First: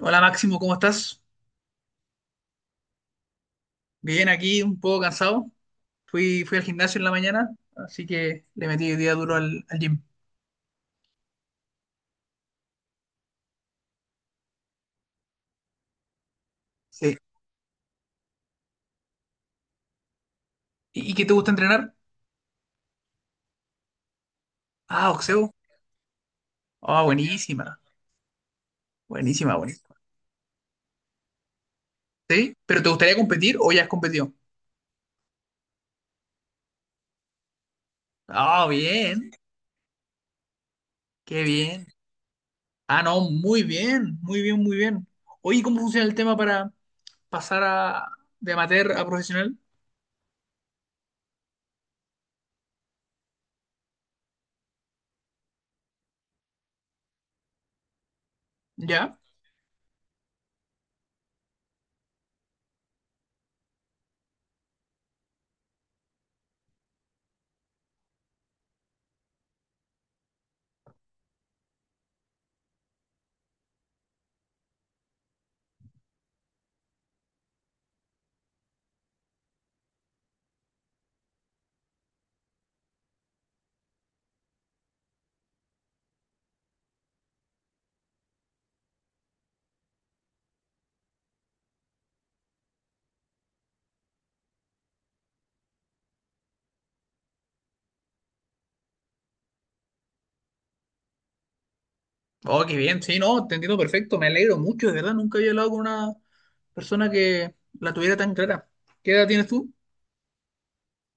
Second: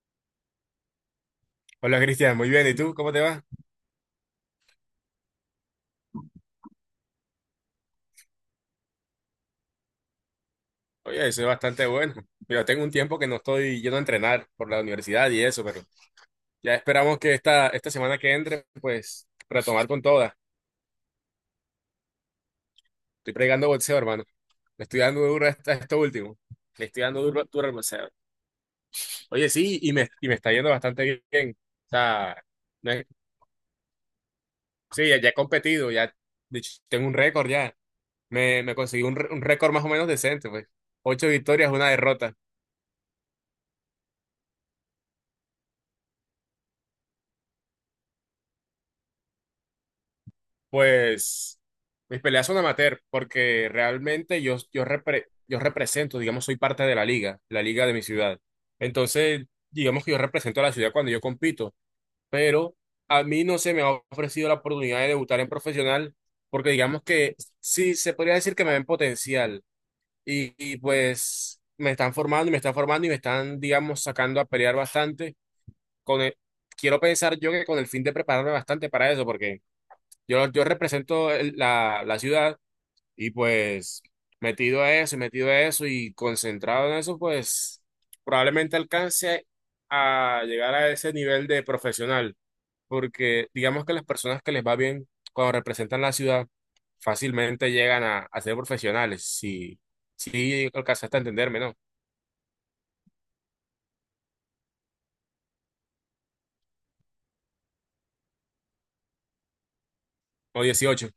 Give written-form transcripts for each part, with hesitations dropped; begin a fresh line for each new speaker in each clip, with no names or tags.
Hola Máximo, ¿cómo estás?
Hola Cristian, muy bien. ¿Y tú? ¿Cómo te va?
Bien, aquí un poco cansado. Fui al gimnasio en la mañana, así que le metí el día duro al gym.
Oye, eso es bastante bueno. Yo tengo un tiempo que no estoy yendo a entrenar por la universidad y eso, pero ya
Sí.
esperamos que esta semana que entre, pues retomar con toda.
¿Y qué te gusta entrenar?
Estoy pregando boxeo, hermano. Le estoy
Ah,
dando duro a
boxeo.
a esto último. Le
Ah,
estoy dando duro, duro al
buenísima,
boxeo. Oye,
buenísima,
sí, y
buenísima.
y me está yendo bastante bien. O sea,
¿Sí? ¿Pero te
me-
gustaría competir o ya has competido?
sí, ya he competido, ya de hecho, tengo un récord ya. Me,
Ah,
me conseguí
bien,
un récord más o menos decente, pues. Ocho
qué
victorias,
bien.
una derrota.
Ah, no, muy bien, muy bien, muy bien. Oye, ¿cómo funciona el tema para pasar a, de amateur a profesional?
Pues mis peleas son amateur porque realmente yo represento, digamos, soy parte de la liga, de mi ciudad.
¿Ya?
Entonces, digamos que yo represento a la ciudad cuando yo compito, pero a mí no se me ha ofrecido la oportunidad de debutar en profesional porque digamos que sí se podría decir que me ven potencial y pues me están formando y me están formando y me están, digamos, sacando a pelear bastante. Con el- Quiero pensar yo que con el fin de prepararme bastante para eso porque... Yo represento la ciudad y pues metido a eso y metido a eso y concentrado en eso, pues probablemente alcance a llegar a ese nivel de profesional, porque digamos que las personas que les va bien cuando representan la ciudad fácilmente llegan a ser profesionales, si alcanzaste a entenderme, ¿no?
Oh, qué bien, sí, no, te entiendo perfecto, me alegro mucho, de verdad, nunca había hablado con una persona que la tuviera tan clara. ¿Qué edad tienes tú?
O dieciocho.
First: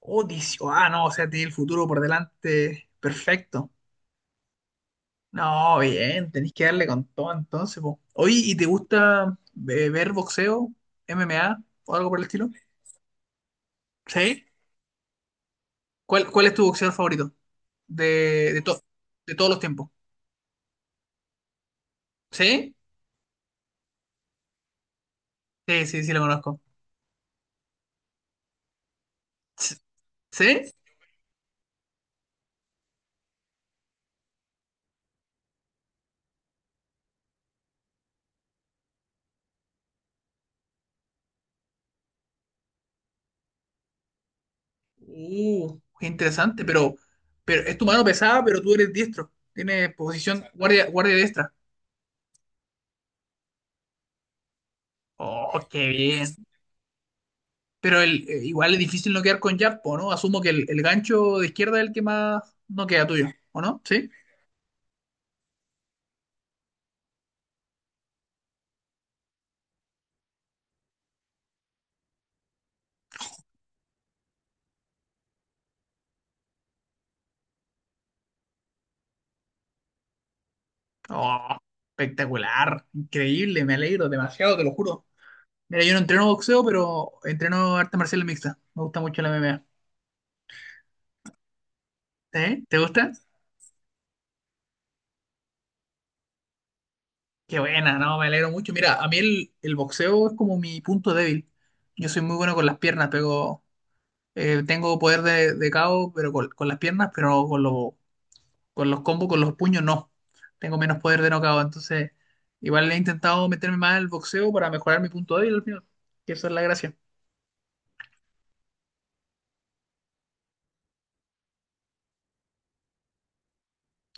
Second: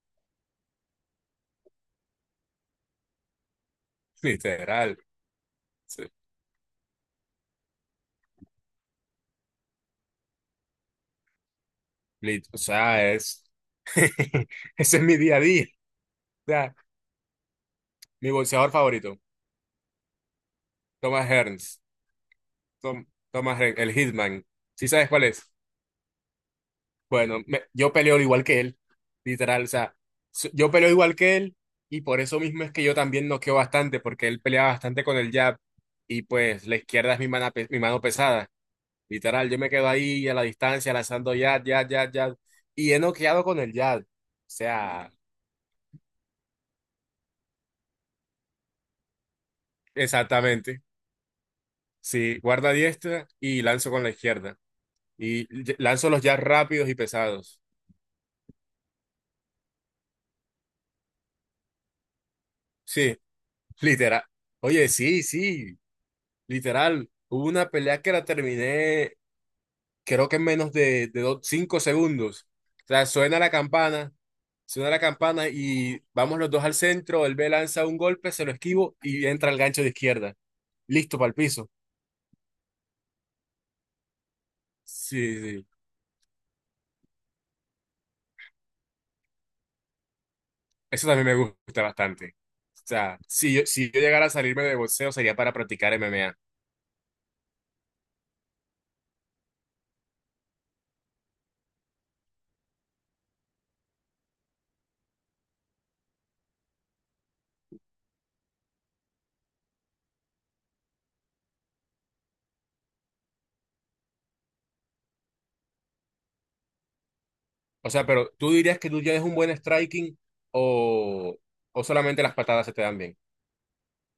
Oh, 18. Ah, no, o sea, tiene el futuro por delante. Perfecto.
Literal.
No,
Sí.
bien, tenés que darle con todo entonces, po. Oye, ¿y te gusta ver boxeo, MMA o algo por el estilo?
O sea, es...
¿Sí?
Ese es mi día a día.
¿Cuál
O
es tu
sea,
boxeador favorito?
mi
De, de,
boxeador
to-
favorito,
de todos los tiempos.
Thomas Hearns.
¿Sí?
El Hitman. ¿Sí sabes cuál es?
Sí, sí, sí, lo conozco.
Bueno, yo peleo igual que él, literal. O
S-
sea, yo
¿Sí?
peleo igual que él y por eso mismo es que yo también noqueo bastante, porque él pelea bastante con el jab y pues la izquierda es mi mano pesada. Literal, yo me quedo ahí a la distancia lanzando jab, jab, jab, jab. Y he noqueado con el jab. O sea,
Qué interesante, pero es tu mano pesada, pero tú eres diestro. Tienes posición
exactamente.
guardia, guardia diestra.
Sí, guarda diestra y lanzo con la izquierda. Y
Oh, qué
lanzo los jabs
bien.
rápidos y pesados.
Pero igual es difícil no quedar con Yappo, ¿no? Asumo que el gancho de izquierda es el que más no queda
Sí.
tuyo, ¿o no? ¿Sí?
Literal. Oye, sí, sí, literal. Hubo una pelea que la terminé, creo que en menos de cinco segundos. O sea, suena la campana y vamos los dos al centro. Él me lanza un golpe, se lo esquivo y entra el gancho de izquierda. Listo para el
Oh,
piso.
espectacular, increíble, me alegro demasiado, te lo juro.
Sí, sí.
Mira, yo no entreno boxeo, pero entreno arte marcial mixta. Me gusta mucho la MMA.
Eso también me gusta bastante.
¿Eh? ¿Te
O
gusta?
sea, si yo llegara a salirme de boxeo sería para practicar MMA.
Qué buena, no, me alegro mucho. Mira, a mí el boxeo es como mi punto débil. Yo soy muy bueno con las piernas, pero tengo poder de KO, pero con las piernas, pero no con los. Con los combos, con los puños, no. Tengo menos poder de knockout. Entonces, igual he intentado meterme más al boxeo para mejorar mi punto débil al final. Que esa es la gracia.
O sea, pero ¿tú dirías que tú ya eres un buen striking o, o solamente las patadas se te dan bien?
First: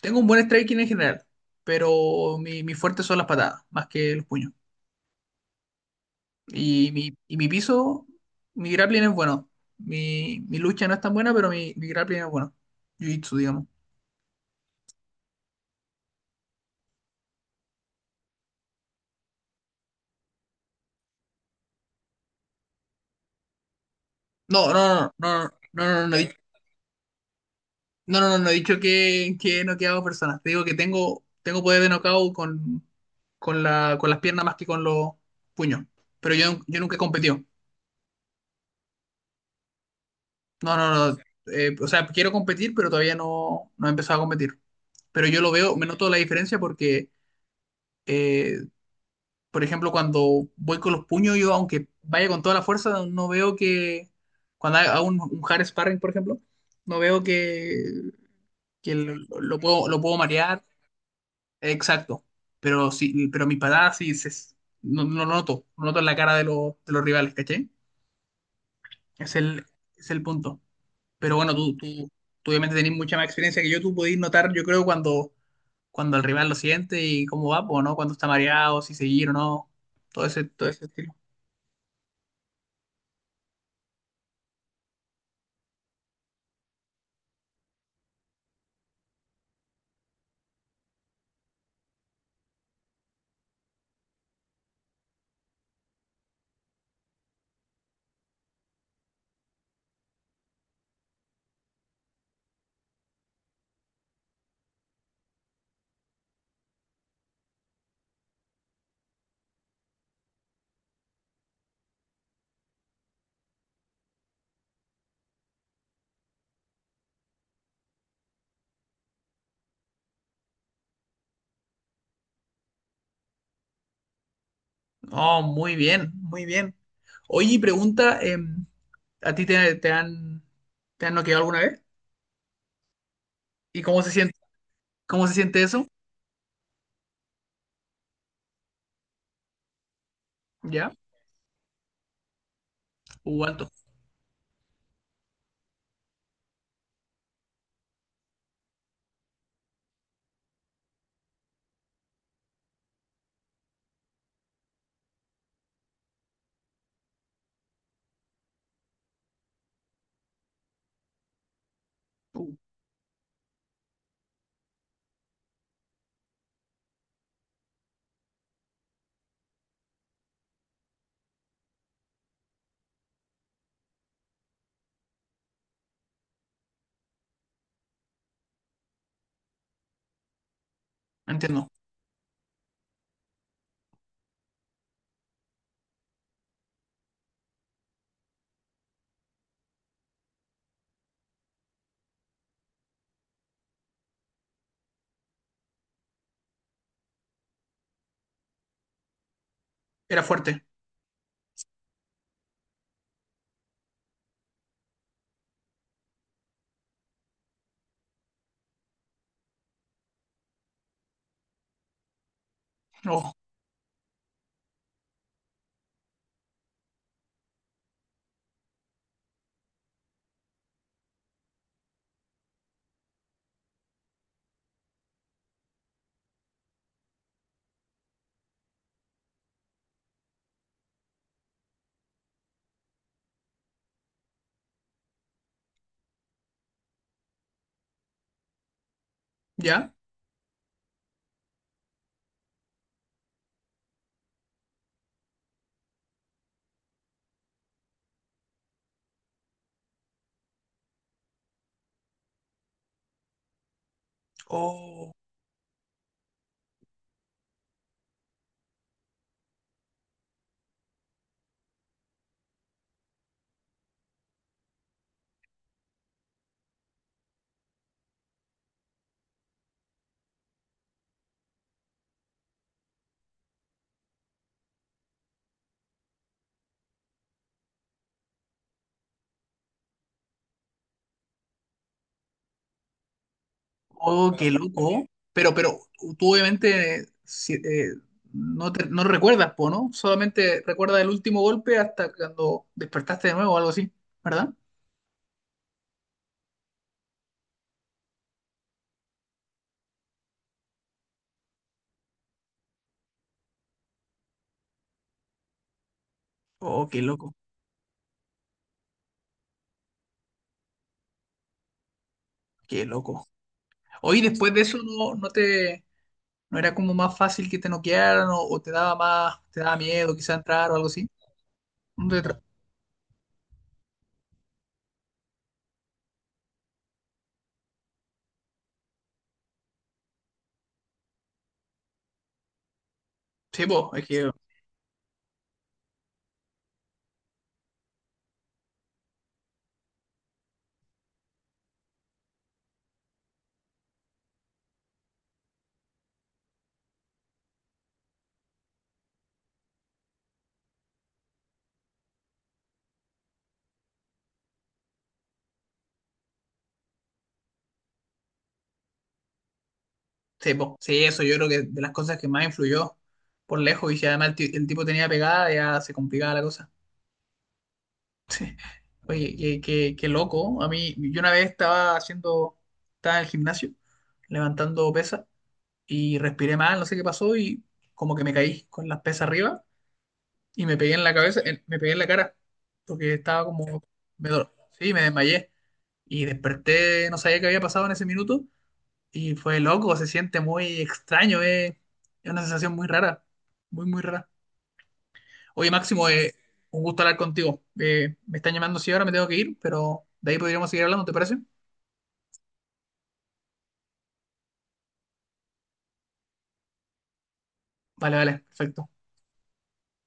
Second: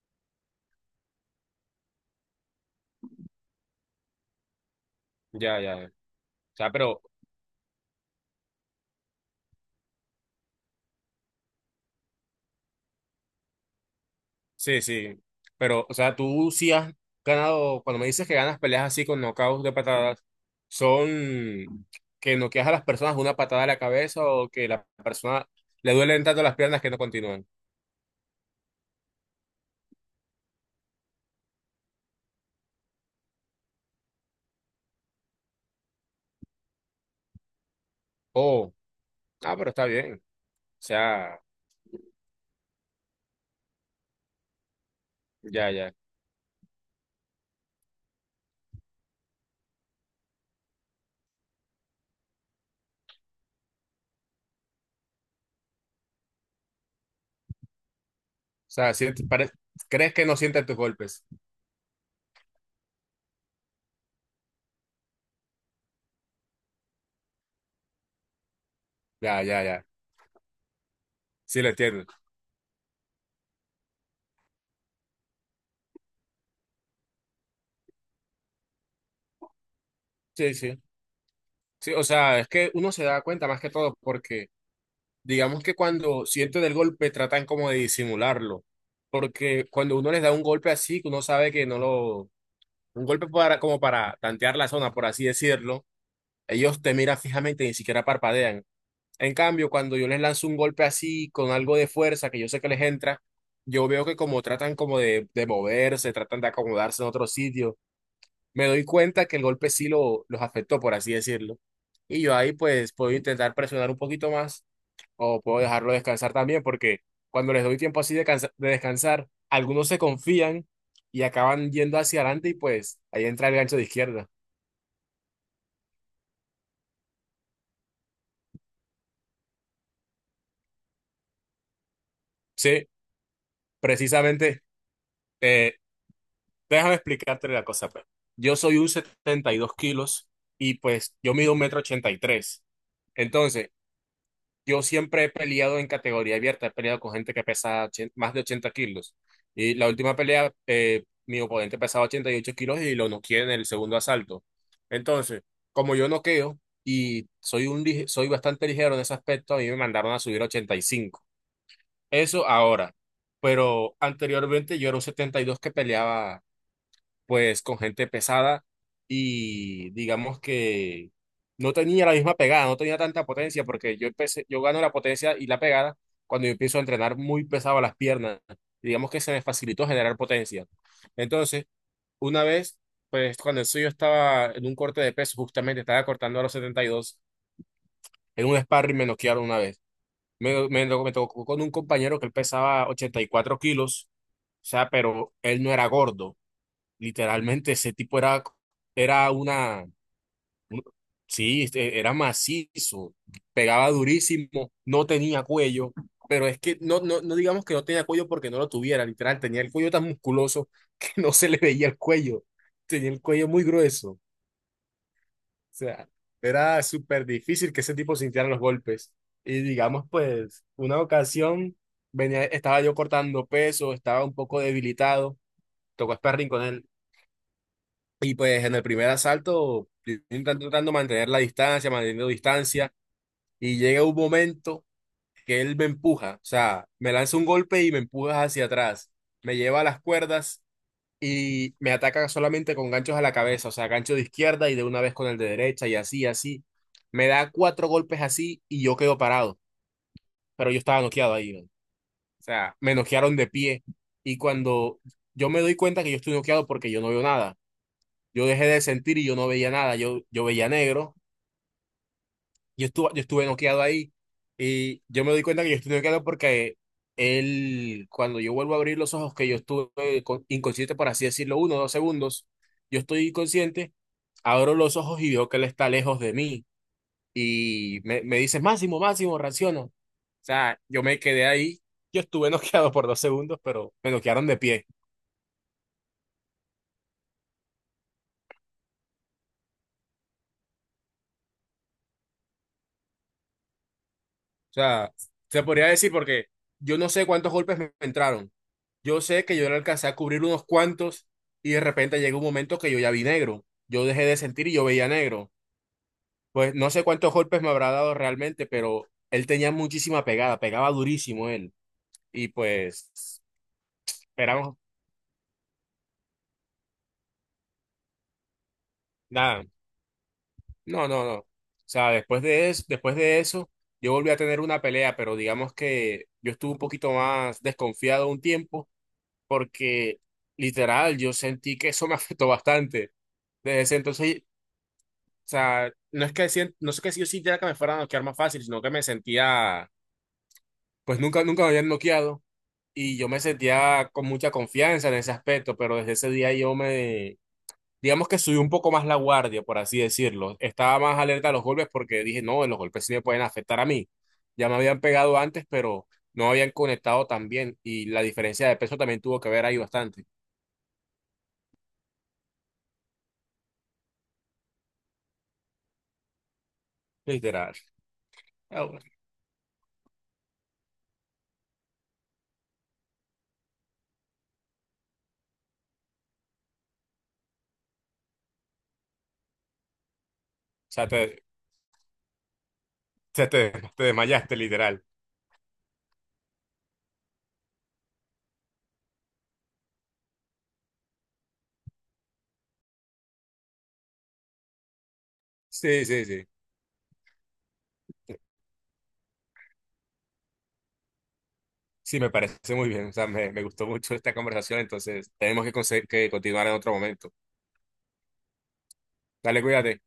Tengo un buen striking en general, pero mi fuerte son las patadas, más que los puños.
Ya, ya. O sea,
Y
pero,
mi, y mi piso, mi grappling es bueno. Mi lucha no es tan buena, pero mi grappling es bueno. Jiu-jitsu, digamos.
sí, sí. Pero, o sea, tú sí has ganado, cuando me dices que ganas peleas así con knockouts de patadas, ¿son que noqueas a las personas de una patada a la cabeza o que
No,
la
no, no,
persona
no, no,
le
no, no, no,
duelen
no,
tanto las piernas que no continúan?
no, no, no, no he dicho que he noqueado personas. Te digo que tengo, tengo poder de knockout con la, con las piernas más que con los puños. Pero yo nunca he competido.
Oh, ah, pero está bien. O
No, no, no.
sea,
O sea, quiero competir, pero todavía no, no he empezado a competir. Pero yo lo
ya,
veo, me
ya. O
noto la diferencia porque, eh, por ejemplo, cuando voy con los puños, yo aunque vaya con toda la fuerza, no veo que, cuando hago un hard sparring, por ejemplo, no veo
sea,
que
sí te
lo
crees
puedo
que no
marear.
sienten tus golpes.
Exacto. Pero sí, pero mi patada sí se, no, no lo noto, no noto en la cara de los rivales, ¿caché? Es
Ya, ya,
el,
ya.
es el punto. Pero bueno,
Sí, lo
tú,
entiendo.
tú, tú obviamente tenés mucha más experiencia que yo, tú podés notar, yo creo, cuando, cuando el rival lo siente y cómo va, pues, ¿no? Cuando está mareado, si seguir o no,
Sí,
todo
sí.
ese estilo.
Sí, o sea, es que uno se da cuenta más que todo porque digamos que cuando sienten el golpe tratan como de disimularlo, porque cuando uno les da un golpe así, que uno sabe que no lo, un golpe para, como para tantear la zona, por así decirlo, ellos te miran fijamente y ni siquiera parpadean. En cambio, cuando yo les lanzo un golpe así, con algo de fuerza que yo sé que les entra, yo veo que como tratan como de moverse, tratan de acomodarse en otro sitio, me doy cuenta que el golpe sí lo, los afectó, por así decirlo. Y yo ahí pues puedo intentar presionar un poquito más o puedo dejarlo descansar también, porque cuando les doy tiempo así de, de descansar, algunos se confían y acaban yendo hacia adelante y pues ahí entra el gancho de izquierda.
Oh, muy bien, muy bien. Oye, y pregunta, ¿a ti te, te han noqueado alguna vez?
Sí,
¿Y
precisamente,
cómo se siente
eh,
eso?
déjame explicarte la cosa, pues. Yo soy un 72 kilos y
¿Ya?
pues yo mido un metro 83.
Alto.
Entonces, yo siempre he peleado en categoría abierta, he peleado con gente que pesa más de 80 kilos. Y la última pelea, mi oponente pesaba 88 kilos y lo noqueé en el segundo asalto. Entonces, como yo noqueo y soy, soy bastante ligero en ese aspecto, a mí me mandaron a subir a 85.
Uh,
Eso ahora. Pero anteriormente yo era un 72 que peleaba pues con gente pesada y digamos que no tenía la misma pegada, no tenía tanta potencia porque yo empecé, yo gano la potencia y la pegada cuando yo empiezo a entrenar muy pesado las piernas. Digamos que se me facilitó generar potencia. Entonces,
entiendo.
una vez, pues cuando eso yo estaba en un corte de peso, justamente estaba cortando a los 72 en un sparring me noquearon una vez. Me tocó con un compañero que él pesaba 84 kilos, o sea, pero él no era gordo. Literalmente ese tipo era, era una,
Era fuerte.
un- sí, este, era macizo, pegaba durísimo, no tenía cuello, pero es que no digamos que no tenía cuello porque no lo tuviera, literal, tenía el cuello tan musculoso que no se le veía el cuello, tenía el
Oh,
cuello muy grueso, o sea, era súper difícil que ese tipo sintiera los golpes. Y digamos, pues, una ocasión venía, estaba yo cortando peso, estaba un poco debilitado, tocó sparring con él. Y pues en el primer asalto, intentando tratando de mantener la distancia, manteniendo distancia, y llega un momento que él me empuja, o sea, me lanza un golpe y me empuja hacia atrás, me lleva a
¿ya?
las cuerdas y me ataca solamente con ganchos a la cabeza, o sea, gancho de izquierda y de una vez con el de derecha y así, así. Me da cuatro golpes así y yo quedo parado, pero yo estaba noqueado ahí, ¿no? O sea, me noquearon de pie y cuando
Oh,
yo me doy cuenta que yo estoy noqueado porque yo no veo nada yo dejé de sentir y yo no veía nada, yo veía negro, yo estuve noqueado ahí y yo me doy cuenta que yo estuve noqueado porque él, cuando yo vuelvo a abrir los ojos, que yo estuve inconsciente, por así decirlo, uno o dos segundos, yo estoy inconsciente, abro los ojos y veo que él está lejos de mí y me dice, Máximo, Máximo, reacciona. O sea, yo me quedé ahí, yo estuve noqueado por dos segundos, pero me
oh,
noquearon
qué
de pie.
loco. Pero tú obviamente no, no recuerdas, po, ¿no? Solamente recuerdas el último golpe hasta cuando despertaste de nuevo o algo así, ¿verdad?
O sea, se podría decir porque yo no sé cuántos golpes me entraron. Yo sé que yo le alcancé a cubrir unos cuantos y de repente llegó un momento que yo ya vi negro. Yo dejé de sentir y yo veía negro. Pues
Oh,
no
qué
sé cuántos
loco,
golpes me habrá dado realmente, pero él tenía muchísima pegada, pegaba durísimo él. Y
qué loco.
pues,
Oye, después de
esperamos,
eso no, no te, no era como más fácil que te noquearan o te daba más, te
nada,
daba miedo quizá entrar o algo
no,
así.
no, no. O
No
sea,
te tra-
después de eso, yo volví a tener una pelea, pero digamos que yo estuve un poquito más desconfiado un tiempo porque literal yo sentí que eso me afectó bastante.
Sí,
Desde
po,
ese
es que,
entonces. O sea, no es que no es que yo sintiera que me fuera a noquear más fácil, sino que me sentía, pues nunca me habían noqueado y yo me sentía con mucha confianza en ese aspecto, pero desde ese día digamos que subí un poco más la guardia, por así decirlo. Estaba más alerta a los golpes porque dije, no, los golpes sí me pueden afectar a mí. Ya me habían pegado antes, pero no habían conectado tan bien y la diferencia de peso también tuvo que ver ahí bastante,
sí, po, sí, eso yo creo que de las cosas que más influyó por lejos y si además el tipo tenía pegada ya se complicaba la cosa.
literal.
Sí.
Ah, bueno.
Oye, qué, qué loco. A mí, yo una vez estaba haciendo, estaba en el gimnasio, levantando pesas y respiré mal, no sé qué pasó y como que me caí con las pesas arriba y me
O
pegué en
sea,
la cabeza, me pegué en la cara porque estaba
te, te
como,
te
me dol-
desmayaste,
sí, me
literal.
desmayé y desperté, no sabía qué había pasado en ese minuto y fue loco, se siente muy extraño, es una sensación muy rara, muy, muy rara. Oye,
Sí,
Máximo,
sí, sí.
un gusto hablar contigo. Me están llamando sí, ahora, me tengo que ir, pero de ahí podríamos seguir hablando, ¿te parece?
Sí, me parece muy bien. O sea, me gustó mucho esta conversación, entonces tenemos que, que continuar en otro momento.
Vale, vale, perfecto.
Dale, cuídate.